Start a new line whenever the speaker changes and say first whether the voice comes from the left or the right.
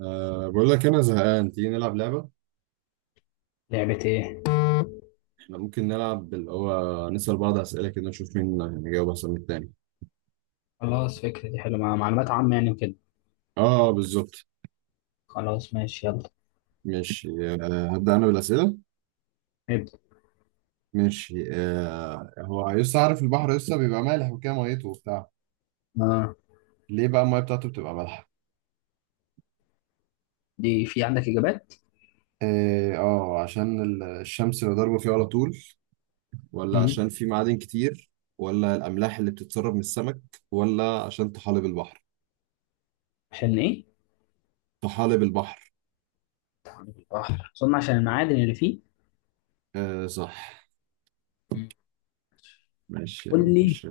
right: بقول لك أنا زهقان، تيجي نلعب لعبة.
left: لعبة ايه؟
right: إحنا ممكن نلعب اللي هو نسأل بعض أسئلة كده نشوف مين هيجاوب أحسن من التاني.
left: خلاص فكرة دي حلوة مع معلومات عامة يعني وكده.
right: آه بالظبط.
left: خلاص ماشي يلا.
right: ماشي. هبدأ أنا بالأسئلة.
left: نبدأ.
right: ماشي. هو يسطا عارف البحر يسطا بيبقى مالح وكده ميته وبتاع.
left: آه،
right: ليه بقى المية بتاعته بتبقى مالحة؟
left: دي في عندك إجابات؟
right: عشان الشمس اللي ضاربة فيه على طول، ولا
left: مم.
right: عشان في معادن كتير، ولا الأملاح اللي بتتسرب من السمك، ولا عشان طحالب البحر.
left: عشان ايه؟
right: طحالب البحر.
left: تعميد البحر أظن عشان المعادن اللي فيه.
right: آه صح.
left: مم.
right: ماشي يا عم
left: قول لي.
right: خش.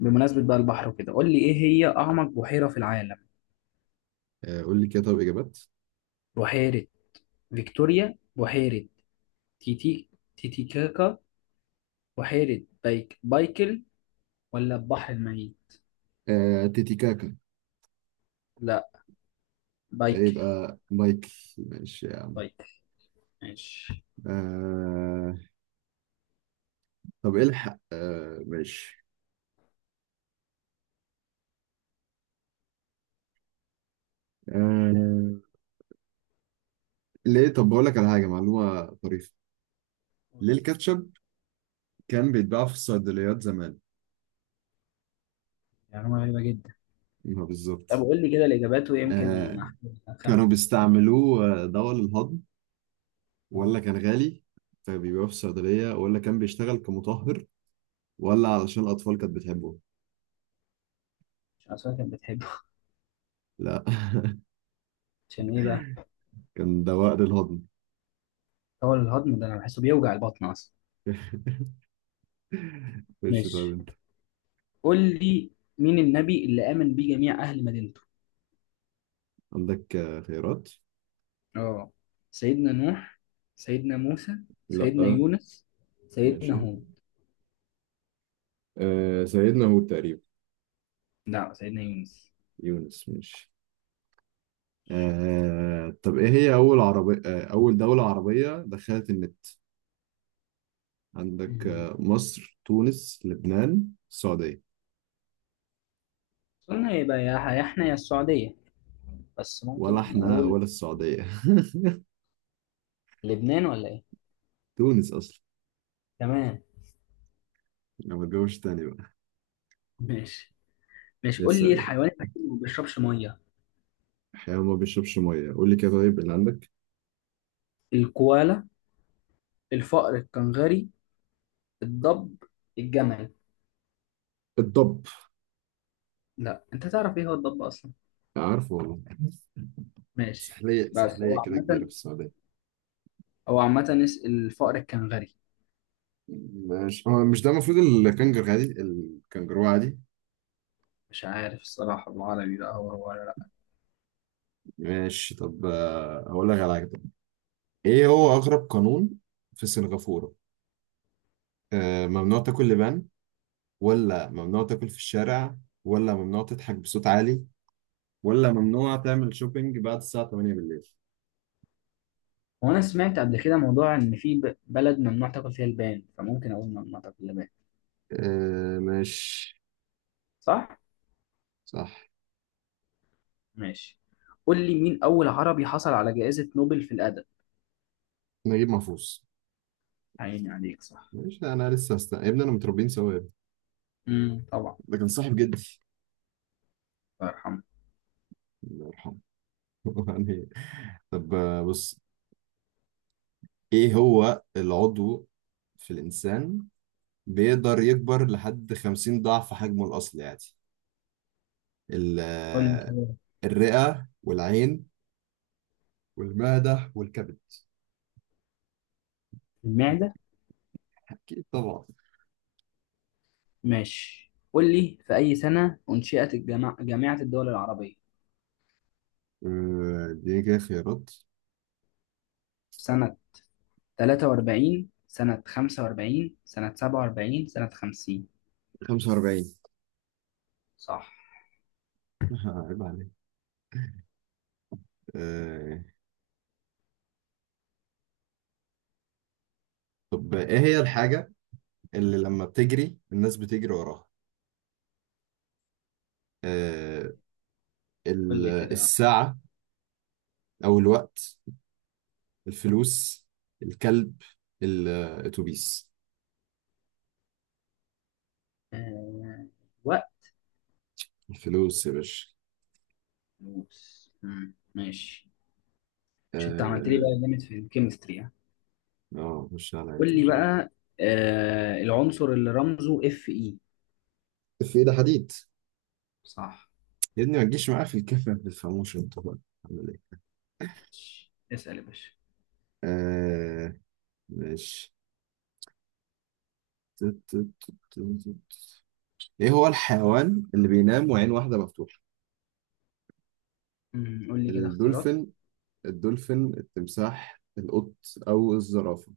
left: بمناسبة بقى البحر وكده، قول لي ايه هي أعمق بحيرة في العالم؟
right: قول لي كده طب إجابات.
left: بحيرة فيكتوريا، بحيرة تيتي تيتيكاكا، بحيرة بايكل، ولا البحر الميت؟
right: تيتيكاكا.
left: لا، بايكل.
right: يبقى مايكل. ماشي يا عم.
left: بايكل. ماشي.
right: آه. طب الحق، ماشي. آه. ليه طب بقول لك على حاجة معلومة طريفة.
left: قول
right: ليه
left: لي.
right: الكاتشب كان بيتباع في الصيدليات زمان؟
left: معلومة غريبة جدا.
right: ما
left: طب
right: بالظبط.
left: قول لي كده الإجابات ويمكن
right: آه،
left: أخمن.
right: كانوا بيستعملوه دواء للهضم،
left: آه،
right: ولا كان غالي فبيبيعوه في الصيدلية، ولا كان بيشتغل كمطهر، ولا علشان الأطفال كانت بتحبه.
left: عشان أسوأ كانت بتحبه.
right: لا.
left: عشان إيه بقى؟
right: كان دواء للهضم.
left: هو الهضم ده أنا بحسه بيوجع البطن أصلا.
right: ماشي
left: ماشي.
right: طيب.
left: قول لي، مين النبي اللي آمن بيه جميع أهل مدينته؟
right: عندك خيارات.
left: اه، سيدنا نوح، سيدنا موسى، سيدنا
right: لا.
left: يونس، سيدنا
right: ماشي.
left: هود.
right: سيدنا هود تقريبا.
left: لا، سيدنا يونس.
right: يونس ماشي. طب ايه هي اول عربية، اول دولة عربية دخلت النت. عندك
left: مم.
right: مصر، تونس، لبنان، السعودية.
left: قلنا يبقى يا احنا يا السعودية، بس
right: ولا
left: ممكن
right: احنا
left: نقول
right: ولا السعودية.
left: لبنان ولا ايه.
right: تونس اصلا.
left: تمام.
right: انا ما اتجوزش تاني بقى.
left: ماشي. ماشي، قول
right: لسه
left: لي
right: سلام.
left: الحيوان الوحيد اللي ما بيشربش مية.
right: حيوان ما بيشربش ميه، قول لي كده طيب اللي عندك.
left: الكوالا، الفأر الكنغري، الضب، الجمل.
right: الضب.
left: لا انت تعرف ايه هو الضب اصلا؟
right: عارفه والله.
left: ماشي.
right: سحلية
left: بس
right: سحلية
left: هو
right: كده كبيرة
left: عامة،
right: في السعودية.
left: الفأر الكنغري.
right: ماشي. هو مش ده المفروض الكنجر عادي، الكنجرو عادي.
left: مش عارف الصراحة بالعربي بقى هو هو ولا لا.
right: ماشي. طب هقول لك على حاجة. طب ايه هو اغرب قانون في سنغافورة؟ ممنوع تاكل لبان، ولا ممنوع تاكل في الشارع، ولا ممنوع تضحك بصوت عالي، ولا ممنوع تعمل شوبينج بعد الساعة 8 بالليل.
left: هو انا سمعت قبل كده موضوع ان في بلد ممنوع تاكل فيها البان، فممكن اقول ممنوع تاكل اللبان.
right: ماشي.
left: صح.
right: صح.
left: ماشي. قول لي، مين اول عربي حصل على جائزة نوبل في الادب؟
right: نجيب محفوظ.
left: عيني عليك، صح.
right: ماشي. انا لسه يا ابني انا متربيين سوا يا ابني.
left: امم، طبعا.
right: ده كان صاحب جدي.
left: الله يرحمه.
right: الله يرحمه. يعني. طب بص، ايه هو العضو في الانسان بيقدر يكبر لحد 50 ضعف حجمه الاصلي يعني؟ ال-
left: قول لي كده.
right: الرئة والعين والمعدة والكبد.
left: المعدة.
right: أكيد طبعا.
left: ماشي، قول لي في اي سنة انشئت الجامعة، جامعة الدول العربية؟
right: دي كده خيارات.
left: سنة تلاتة وأربعين، سنة خمسة وأربعين، سنة سبعة وأربعين، سنة خمسين.
right: 45.
left: صح.
right: عيب عليك. آه، طب إيه هي الحاجة اللي لما بتجري الناس بتجري وراها؟ آه،
left: قول
right: ال-
left: لي كده.
right: الساعة أو الوقت، الفلوس، الكلب، الأتوبيس.
left: آه... وقت.
right: الفلوس يا باشا.
left: موس، مم، ماشي. مش أنت عملت لي
right: اه.
left: بقى جامد في الكيمستري ها؟
right: خش عليا.
left: قول لي
right: طب ايه؟
left: بقى، آه... العنصر اللي رمزه اف اي.
right: في ده حديد.
left: صح.
right: يا ابني ما تجيش معايا في الكفن في الفاموشن طبعا.
left: اسأل يا باشا.
right: آه. ماشي. تت- تت- تت- تت- ايه هو الحيوان اللي بينام وعين واحدة مفتوحة؟
left: مم، قول لي كده اختيارات.
right: الدولفين، الدولفين، التمساح، القط، او الزرافة.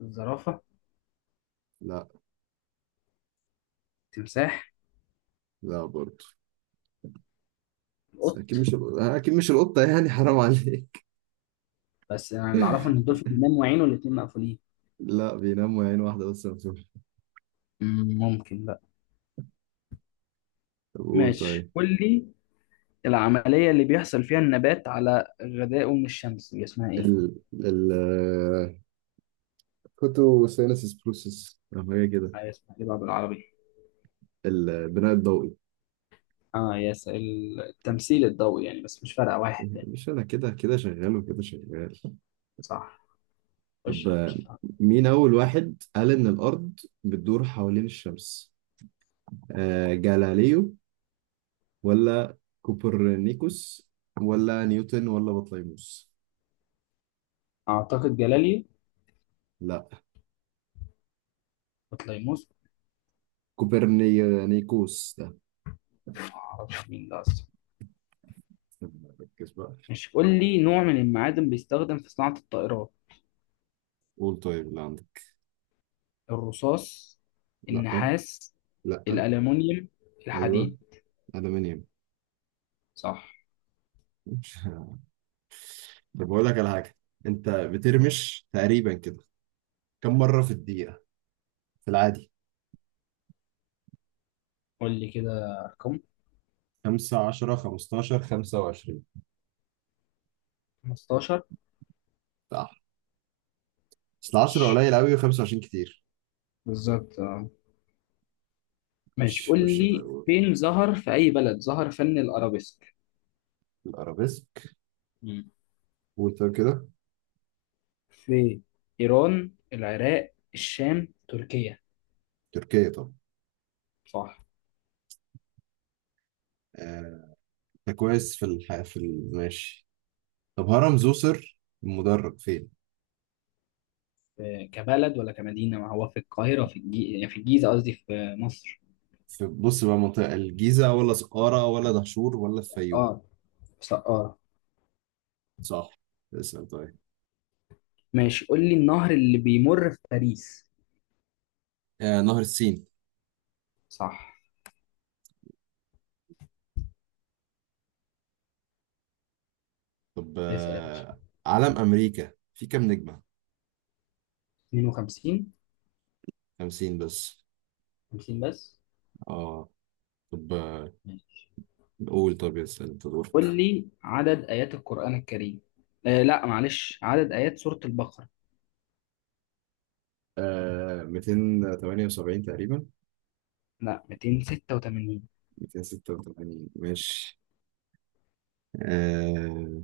left: الزرافة،
right: لا.
left: التمساح،
right: لا برضه. بس
left: القط.
right: اكيد مش، اكيد مش القطة يعني، حرام عليك.
left: بس أنا اللي أعرفه إن الدولفين بينام وعينه الاتنين مقفولين.
right: لا، بينام وعين واحدة بس مفتوحة.
left: مم، ممكن بقى.
right: طب قول
left: ماشي،
right: طيب.
left: قول لي، العملية اللي بيحصل فيها النبات على غذائه من الشمس دي اسمها إيه؟
right: ال ال كوتو سينسس بروسس او حاجة كده.
left: آه، اسمها إيه بقى بالعربي؟
right: البناء الضوئي.
left: آه يس، التمثيل الضوئي يعني بس مش فارقة واحد
right: إيه،
left: يعني.
right: مش انا كده كده شغال وكده شغال.
left: صح.
right: طب
left: خش يا باشا.
right: مين أول واحد قال إن الأرض بتدور حوالين الشمس؟ جاليليو، ولا كوبرنيكوس، ولا نيوتن، ولا بطليموس؟
left: أعتقد جلالي
right: لا،
left: وطليموس.
right: كوبرنيكوس ده.
left: معرفش مين ده أصلا.
right: طب ركز بقى.
left: مش قول لي نوع من المعادن بيستخدم في صناعة الطائرات.
right: قول طيب اللي عندك.
left: الرصاص،
right: لا.
left: النحاس،
right: لا.
left: الألمونيوم،
right: أيوه.
left: الحديد.
right: ألمنيوم.
left: صح.
right: مش- طب بقول لك على حاجة. أنت بترمش تقريبا كده كم مرة في الدقيقة في العادي؟
left: قول لي كده رقم.
right: 5، 10، 15، 25.
left: 15.
right: صح. بس 10
left: ش-
right: قليل قوي و25 كتير.
left: بالظبط. ماشي،
right: ماشي.
left: قول
right: خش طيب
left: لي
right: قول.
left: فين ظهر، في أي بلد ظهر فن الأرابيسك؟
right: الارابيسك.
left: مم.
right: قول طيب كده.
left: في إيران، العراق، الشام، تركيا.
right: تركيا طبعا.
left: صح.
right: آه، انت كويس في الح... في ال... ماشي. طب هرم زوسر المدرج فين؟
left: كبلد ولا كمدينة؟ ما هو في القاهرة، في يعني في الجيزة، قصدي في مصر.
right: في بص بقى منطقة الجيزة، ولا سقارة، ولا دهشور، ولا الفيوم.
left: اه، اه.
right: صح. اسأل طيب.
left: ماشي، قول لي النهر اللي بيمر في باريس.
right: آه نهر السين.
left: صح.
right: طب
left: اسأل يا باشا.
right: علم أمريكا في كام نجمة؟
left: 52.
right: 50 بس.
left: 50 بس.
right: اه. طب آه.
left: ماشي.
right: قول طب. اسأل انت دورك.
left: قول لي عدد آيات القرآن الكريم. آه لا معلش، عدد آيات سورة البقرة.
right: 278 تقريبا.
left: لا، 286.
right: 286 ماشي. آه،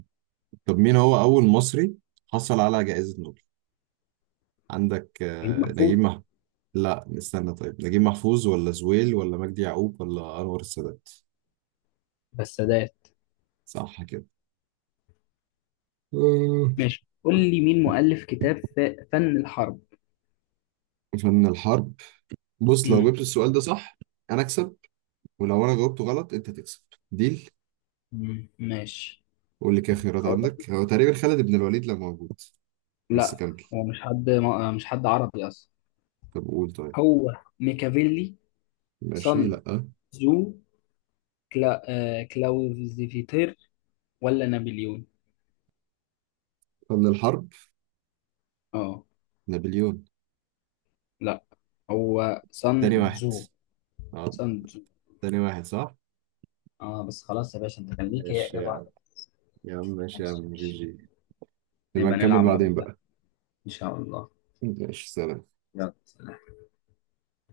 right: طب مين هو أول مصري حصل على جائزة نوبل؟ عندك
left: غريب
right: نجيب
left: محفوظ.
right: محفوظ. لا استنى، طيب نجيب محفوظ، ولا زويل، ولا مجدي يعقوب، ولا أنور السادات.
left: بالسادات.
right: صح كده. آه،
left: ماشي، قول لي مين مؤلف كتاب فن الحرب؟
right: فن الحرب. بص لو
left: مم.
right: جبت السؤال ده صح أنا أكسب، ولو أنا جاوبته غلط أنت تكسب. ديل.
left: مم. ماشي.
right: قول لي كده خيارات.
left: أقول لك،
right: عندك هو تقريبا خالد بن الوليد لو موجود. بس
left: لا،
right: كمل.
left: هو مش حد عربي أصلا.
right: طب قول طيب.
left: هو ميكافيلي،
right: ماشي
left: سون
right: لأ.
left: زو، كلا... آه... كلاوزيفيتير، ولا نابليون.
right: فن الحرب.
left: اه.
right: نابليون.
left: لا، هو سان
right: تاني واحد.
left: تزو.
right: اه.
left: سان تزو.
right: تاني واحد صح؟
left: اه بس خلاص يا باشا، أنت كان ليك هي
right: ماشي
left: إجابة
right: يا عم.
left: واحدة.
right: يا عم ماشي يا
left: ماشي يا
right: عم جي
left: باشا.
right: جي. نبقى
left: نبقى
right: نكمل
left: نلعب مرة
right: بعدين
left: تانية
right: بقى.
left: إن شاء الله.
right: ماشي سلام.
left: يلا.